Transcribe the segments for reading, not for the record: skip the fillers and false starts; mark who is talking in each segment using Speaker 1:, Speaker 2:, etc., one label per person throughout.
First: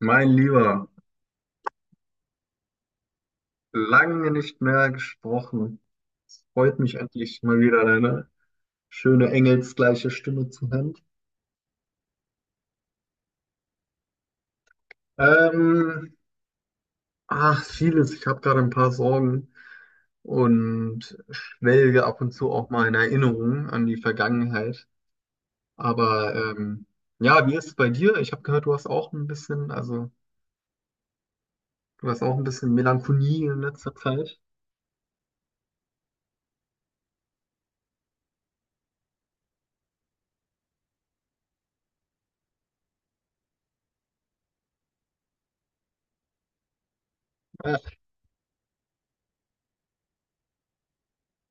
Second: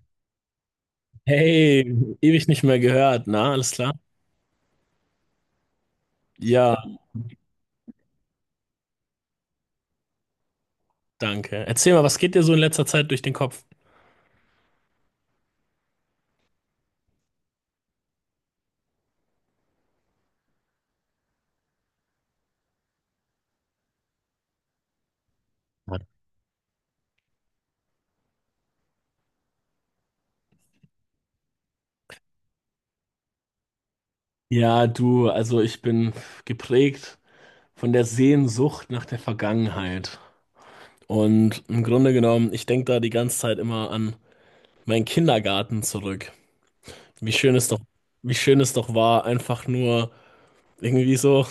Speaker 1: Mein Lieber,
Speaker 2: Hey, ewig nicht mehr gehört, na, alles klar?
Speaker 1: lange nicht mehr gesprochen.
Speaker 2: Ja,
Speaker 1: Freut mich, endlich mal wieder deine schöne engelsgleiche Stimme zu hören.
Speaker 2: danke. Erzähl mal, was geht dir so in letzter Zeit durch den Kopf?
Speaker 1: Ähm, Ach, vieles. Ich habe gerade ein paar Sorgen und schwelge ab und zu auch mal in Erinnerungen an die Vergangenheit. Aber ja, wie ist es bei dir? Ich habe gehört, du hast auch ein bisschen, also du hast auch ein bisschen Melancholie in letzter Zeit.
Speaker 2: Ja, du, also ich bin geprägt von der Sehnsucht nach der Vergangenheit. Und im Grunde genommen, ich denke da die ganze Zeit immer an meinen Kindergarten zurück. Wie schön es doch,
Speaker 1: Ach,
Speaker 2: Wie schön es doch war, einfach nur irgendwie so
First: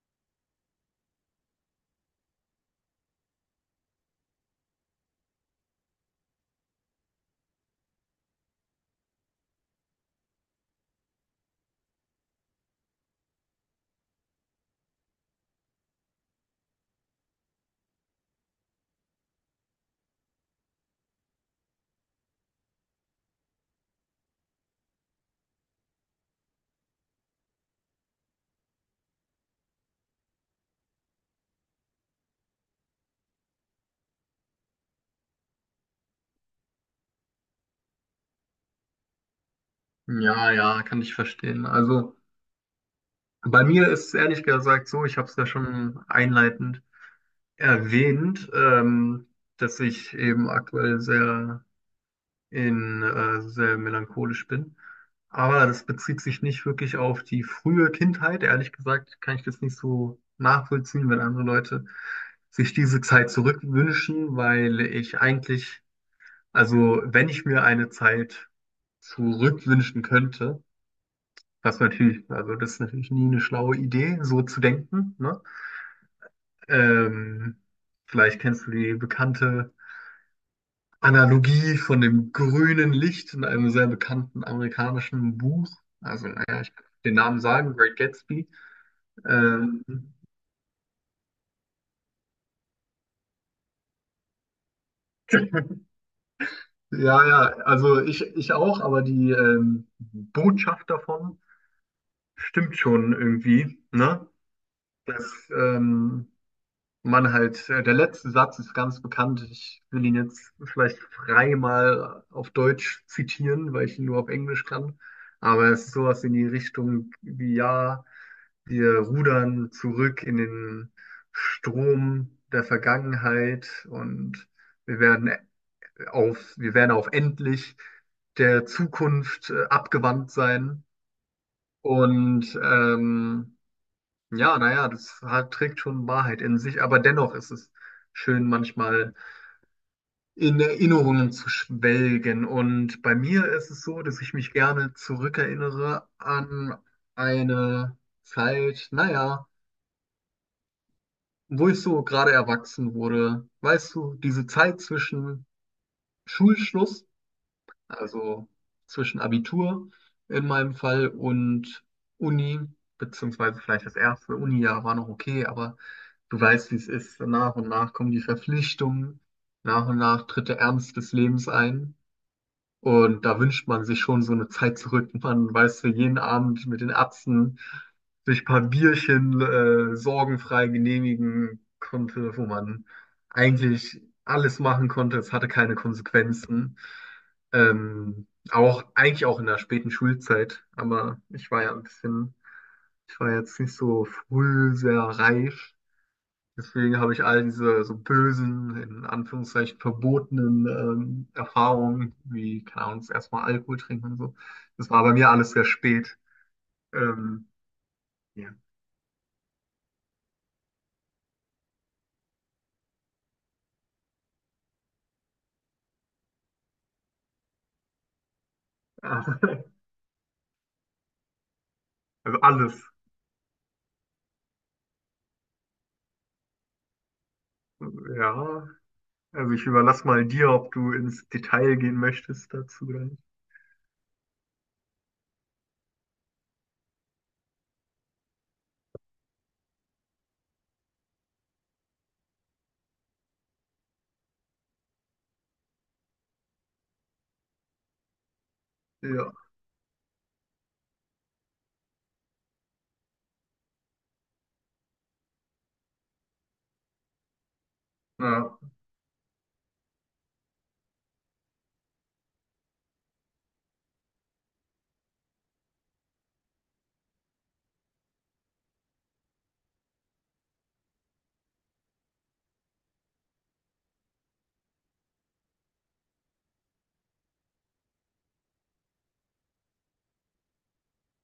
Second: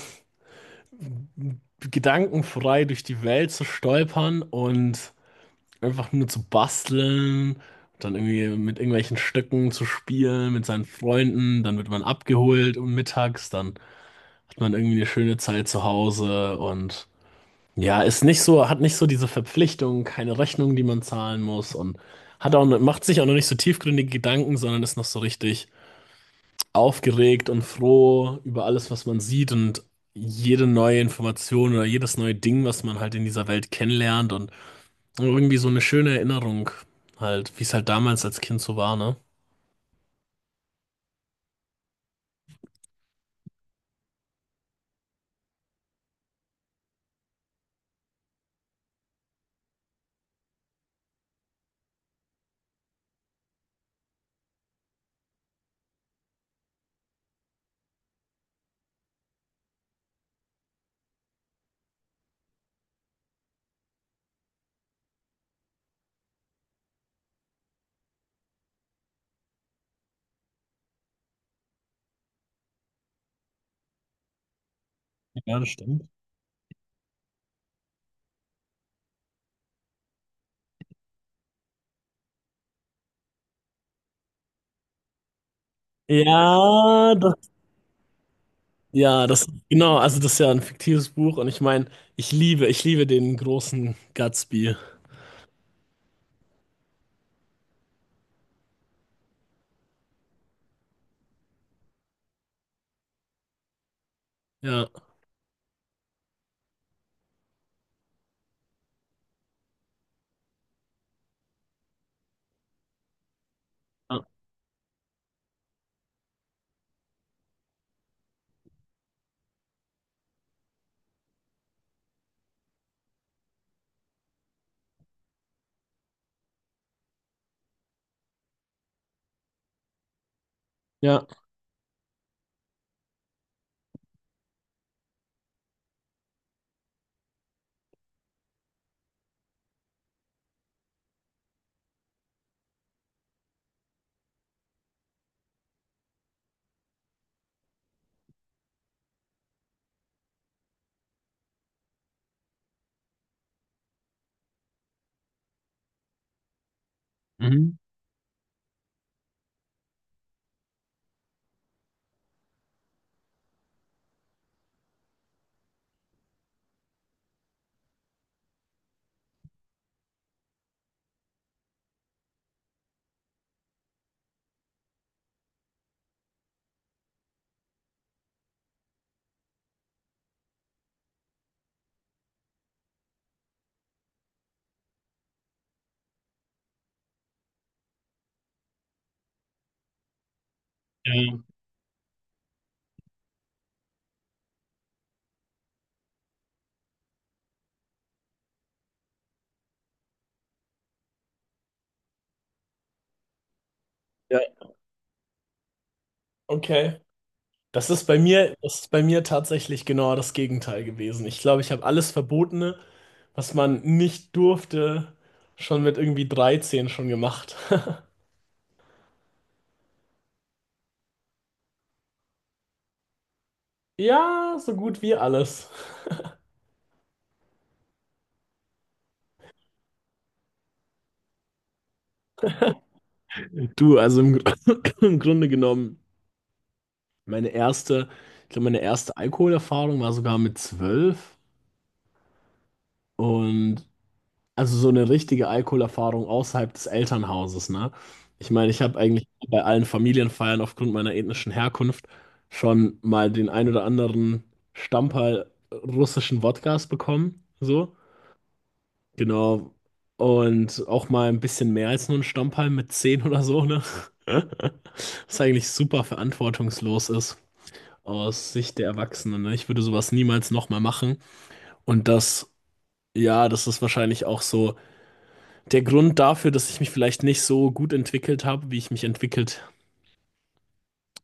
Speaker 2: gedankenfrei durch die Welt zu stolpern und einfach nur zu basteln, dann irgendwie mit irgendwelchen Stöcken zu spielen, mit seinen Freunden, dann wird man abgeholt um mittags, dann hat man irgendwie eine schöne Zeit zu Hause und ja, ist nicht so, hat nicht so diese Verpflichtung, keine Rechnung, die man zahlen muss und hat auch, macht sich auch noch nicht so tiefgründige Gedanken, sondern ist noch so richtig aufgeregt und froh über alles, was man sieht und jede neue Information oder jedes neue Ding, was man halt in dieser Welt kennenlernt und Irgendwie so eine schöne Erinnerung halt, wie es halt damals als Kind so war, ne?
Speaker 1: ja, ja, kann ich verstehen. Also bei mir ist es ehrlich gesagt so, ich habe es ja schon einleitend erwähnt, dass ich eben aktuell sehr in sehr melancholisch bin. Aber das bezieht sich nicht wirklich auf die frühe Kindheit. Ehrlich gesagt kann ich das nicht so nachvollziehen, wenn andere Leute sich diese Zeit zurückwünschen, weil ich eigentlich, also wenn ich mir eine Zeit zurückwünschen könnte, was natürlich, also das ist natürlich nie eine schlaue Idee, so zu denken, ne?
Speaker 2: Ja, das stimmt.
Speaker 1: Ähm, Vielleicht kennst du die bekannte Analogie von dem grünen Licht in einem sehr bekannten amerikanischen Buch. Also, naja, ich kann
Speaker 2: Ja,
Speaker 1: den Namen
Speaker 2: das,
Speaker 1: sagen, Great Gatsby. Ähm,
Speaker 2: also das ist ja ein fiktives Buch und ich meine, ich liebe den großen Gatsby.
Speaker 1: ja, ja, also ich auch, aber die Botschaft davon stimmt schon irgendwie, ne?
Speaker 2: Ja,
Speaker 1: Dass man halt, der letzte Satz ist ganz bekannt. Ich will ihn jetzt vielleicht frei mal auf Deutsch zitieren, weil ich ihn nur auf Englisch kann. Aber es ist sowas in die Richtung wie, ja, wir rudern zurück in den Strom der Vergangenheit und wir werden wir werden auf endlich der Zukunft abgewandt sein.
Speaker 2: ja.
Speaker 1: Und ja, naja, das hat, trägt schon Wahrheit in sich, aber dennoch ist es schön, manchmal in Erinnerungen zu schwelgen. Und bei mir ist es so, dass ich mich gerne zurückerinnere an eine Zeit, naja, wo ich so gerade erwachsen wurde, weißt du, diese Zeit zwischen Schulschluss,
Speaker 2: Mhm.
Speaker 1: also zwischen Abitur in meinem Fall und Uni, beziehungsweise vielleicht das erste Uni-Jahr war noch okay, aber du weißt, wie es ist. Nach und nach kommen die Verpflichtungen, nach und nach tritt der Ernst des Lebens ein. Und da wünscht man sich schon so eine Zeit zurück. Man weiß, für jeden Abend mit den Erbsen sich ein paar Bierchen sorgenfrei genehmigen konnte, wo man eigentlich alles machen konnte. Es hatte keine Konsequenzen. Auch eigentlich auch in der späten Schulzeit. Aber
Speaker 2: Ja,
Speaker 1: ich war ja ein bisschen, ich war jetzt nicht so früh sehr reif. Deswegen habe ich all diese so bösen, in Anführungszeichen verbotenen Erfahrungen, wie, keine Ahnung, das erste Mal Alkohol trinken und so.
Speaker 2: ja,
Speaker 1: Das war bei mir alles sehr spät.
Speaker 2: okay.
Speaker 1: Ähm,
Speaker 2: Das ist bei
Speaker 1: ja.
Speaker 2: mir, das ist bei mir tatsächlich genau das Gegenteil gewesen. Ich glaube, ich habe alles Verbotene, was man nicht durfte, schon mit irgendwie 13 schon gemacht.
Speaker 1: Also alles.
Speaker 2: Ja, so gut wie alles.
Speaker 1: Ja. Also ich überlasse mal dir, ob du ins Detail gehen möchtest dazu oder nicht.
Speaker 2: Du, also im Grunde genommen, meine erste, ich glaube, meine erste Alkoholerfahrung war sogar mit 12 und also so eine richtige Alkoholerfahrung außerhalb des Elternhauses, ne? Ich meine, ich habe eigentlich
Speaker 1: Ja.
Speaker 2: bei allen Familienfeiern aufgrund meiner ethnischen Herkunft schon mal den ein oder anderen Stamperl russischen Wodkas bekommen, so,
Speaker 1: Ja.
Speaker 2: genau. Und auch mal ein bisschen mehr als nur ein Stamperl mit 10 oder so, ne? Was eigentlich super verantwortungslos ist, aus Sicht der Erwachsenen. Ne? Ich würde sowas niemals nochmal machen. Und das, ja, das ist wahrscheinlich auch so der Grund dafür, dass ich mich vielleicht nicht so gut entwickelt habe, wie ich mich entwickelt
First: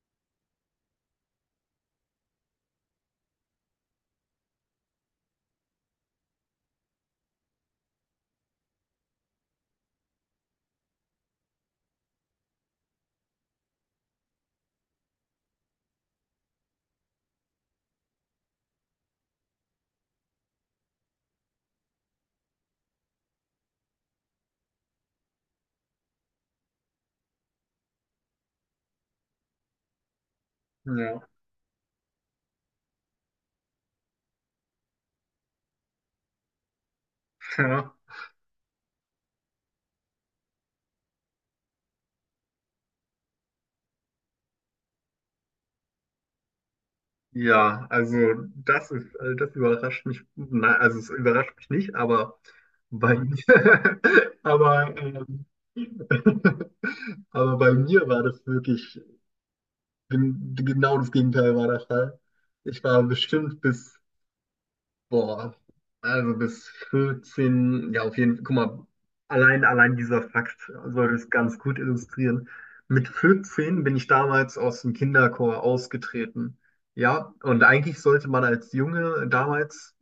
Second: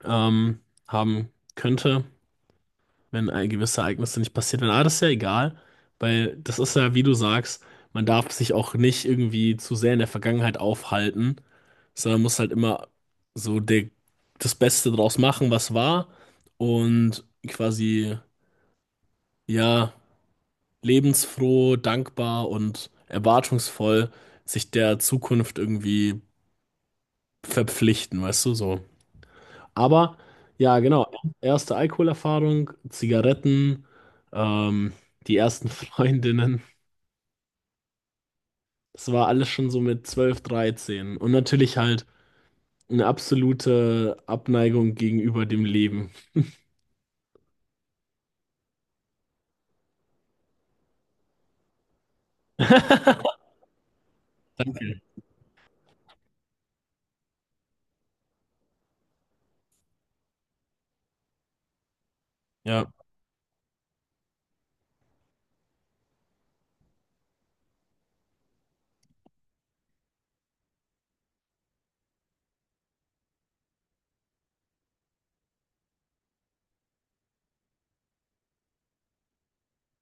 Speaker 2: ähm, haben könnte, wenn gewisse Ereignisse nicht passiert wären. Aber das ist ja egal, weil das ist ja, wie du sagst, man darf sich auch nicht irgendwie zu sehr in der Vergangenheit aufhalten, sondern muss halt immer so der, das Beste draus machen, was war und quasi, ja, lebensfroh, dankbar und erwartungsvoll sich der Zukunft irgendwie verpflichten, weißt du, so. Aber ja, genau,
Speaker 1: Ja.
Speaker 2: erste Alkoholerfahrung, Zigaretten, ähm, die ersten Freundinnen,
Speaker 1: Ja.
Speaker 2: das war alles schon so mit 12, 13 und natürlich halt eine absolute Abneigung gegenüber dem Leben.
Speaker 1: Ja, also das ist, das überrascht mich, nein, also es überrascht mich nicht, aber bei mir, aber,
Speaker 2: Danke.
Speaker 1: aber bei mir war das wirklich, genau das Gegenteil war der Fall. Ich
Speaker 2: Ja,
Speaker 1: war bestimmt bis Boah, also bis 14, ja auf jeden Fall, guck mal, allein dieser Fakt soll es ganz gut illustrieren. Mit 14 bin ich damals aus dem Kinderchor ausgetreten. Ja, und eigentlich sollte man als Junge, damals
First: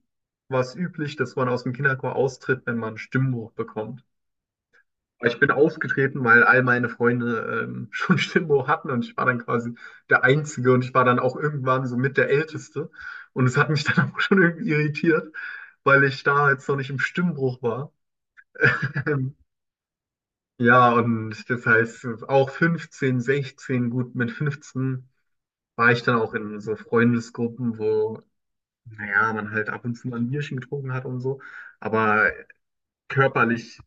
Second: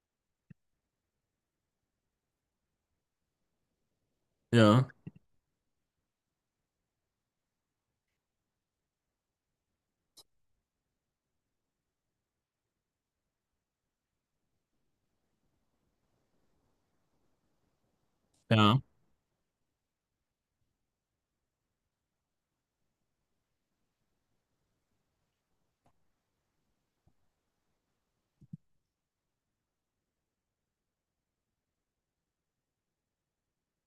Speaker 1: war es üblich, dass man aus dem Kinderchor austritt, wenn man einen Stimmbruch bekommt.
Speaker 2: ja,
Speaker 1: Aber ich bin aufgetreten, weil all meine Freunde schon Stimmbruch hatten, und ich war dann quasi der Einzige, und ich war dann auch irgendwann so mit der Älteste. Und es hat mich dann auch schon irgendwie irritiert, weil ich da jetzt noch nicht im Stimmbruch war.
Speaker 2: ja,
Speaker 1: Ähm, ja, und das heißt, auch 15, 16, gut, mit 15 war ich dann auch in so Freundesgruppen, wo, naja, man halt ab und zu mal ein Bierchen getrunken hat und so. Aber körperlich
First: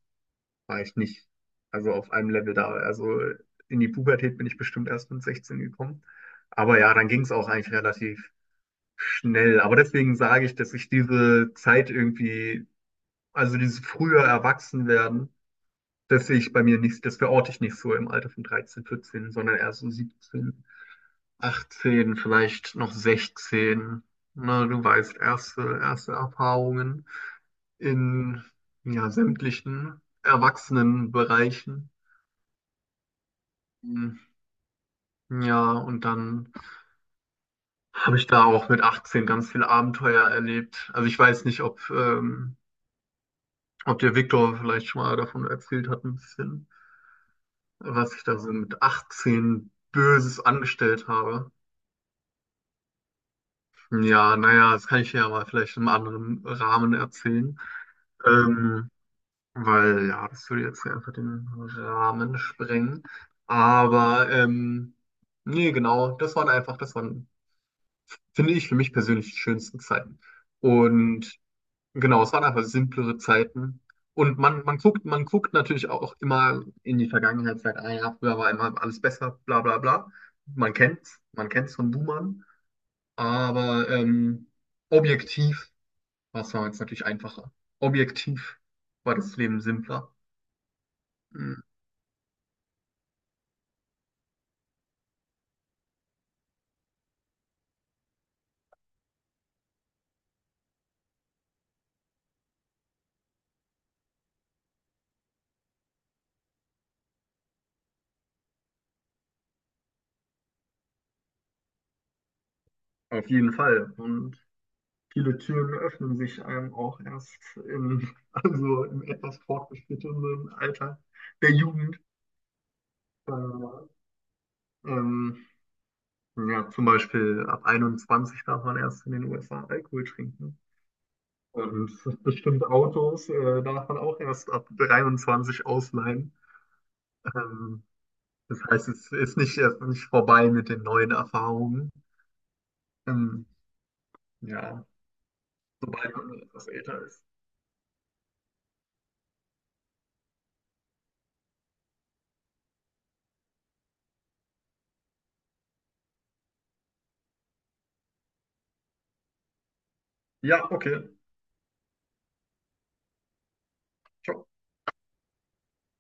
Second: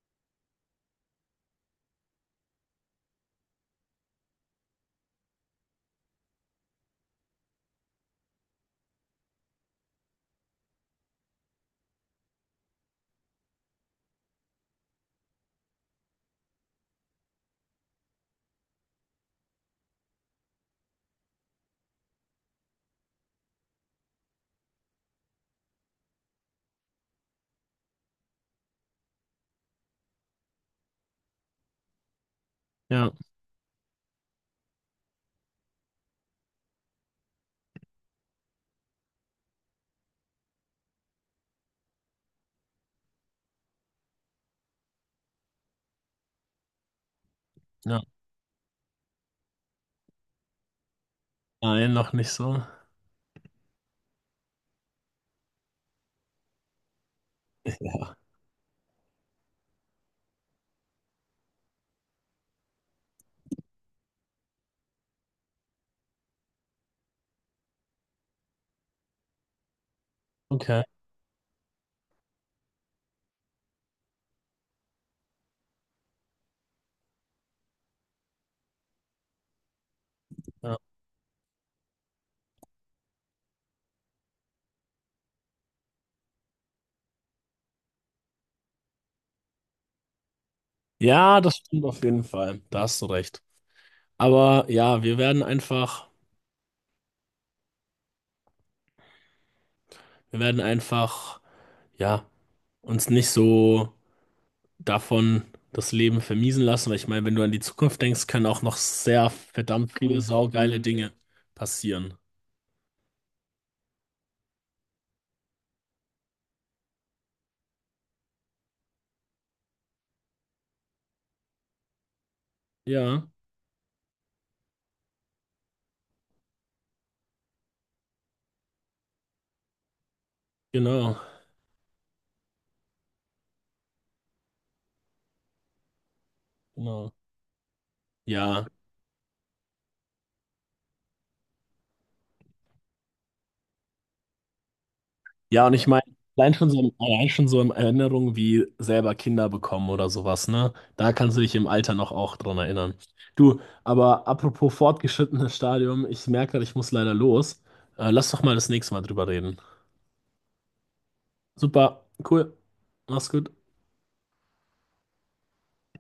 Speaker 1: war ich nicht, also auf einem Level da. Also in die Pubertät bin ich bestimmt erst mit 16 gekommen. Aber ja, dann ging es auch eigentlich relativ schnell. Aber deswegen sage ich, dass ich diese Zeit irgendwie, also dieses frühe Erwachsenwerden, das sehe ich bei mir nicht, das verorte ich nicht so im Alter von 13, 14, sondern eher so 17, 18, vielleicht noch 16. Na, du weißt, erste Erfahrungen in ja, sämtlichen Erwachsenenbereichen.
Speaker 2: ja,
Speaker 1: Ja, und dann habe ich da auch mit 18 ganz viele Abenteuer erlebt. Also ich weiß nicht, ob, ob der Viktor vielleicht schon mal davon erzählt hat, ein bisschen,
Speaker 2: ja.
Speaker 1: was ich da so mit 18 Böses angestellt habe.
Speaker 2: Nein, noch nicht so.
Speaker 1: Ja, naja, das kann ich ja mal vielleicht im anderen Rahmen erzählen. Ähm, weil ja, das würde jetzt einfach den Rahmen sprengen. Aber nee, genau, das waren, finde ich, für mich persönlich die schönsten Zeiten.
Speaker 2: Okay.
Speaker 1: Und genau, es waren einfach simplere Zeiten. Und man guckt natürlich auch immer in die Vergangenheit, sagt, ah ja, früher war immer alles besser, bla bla bla.
Speaker 2: Ja.
Speaker 1: Man kennt's von Boomern. Aber objektiv war es damals natürlich einfacher. Objektiv war das Leben simpler.
Speaker 2: Ja,
Speaker 1: Mhm.
Speaker 2: das stimmt auf jeden Fall. Da hast du recht. Aber ja, wir werden einfach, ja, uns nicht so davon das Leben vermiesen lassen, weil ich meine, wenn du an die Zukunft denkst, können auch noch sehr verdammt viele saugeile Dinge passieren.
Speaker 1: Auf jeden Fall. Und viele Türen öffnen sich einem auch erst im, also im etwas fortgeschrittenen Alter der Jugend.
Speaker 2: Ja,
Speaker 1: Äh, ähm, Ja, zum Beispiel ab 21 darf man erst in den USA Alkohol trinken.
Speaker 2: genau,
Speaker 1: Und bestimmte Autos darf man auch erst ab 23 ausleihen.
Speaker 2: genau.
Speaker 1: Ähm, das
Speaker 2: Ja.
Speaker 1: heißt, es ist nicht, erst nicht vorbei mit den neuen Erfahrungen. Ähm, ja,
Speaker 2: Ja, und ich meine,
Speaker 1: sobald man etwas älter ist.
Speaker 2: allein schon so in Erinnerung wie selber Kinder bekommen oder sowas, ne? Da kannst du dich im Alter noch auch dran erinnern. Du, aber apropos fortgeschrittenes Stadium, ich merke gerade, ich muss leider los. Lass doch mal das nächste Mal drüber reden.
Speaker 1: Ja, okay.
Speaker 2: Super, cool. Mach's gut.
Speaker 1: Ciao.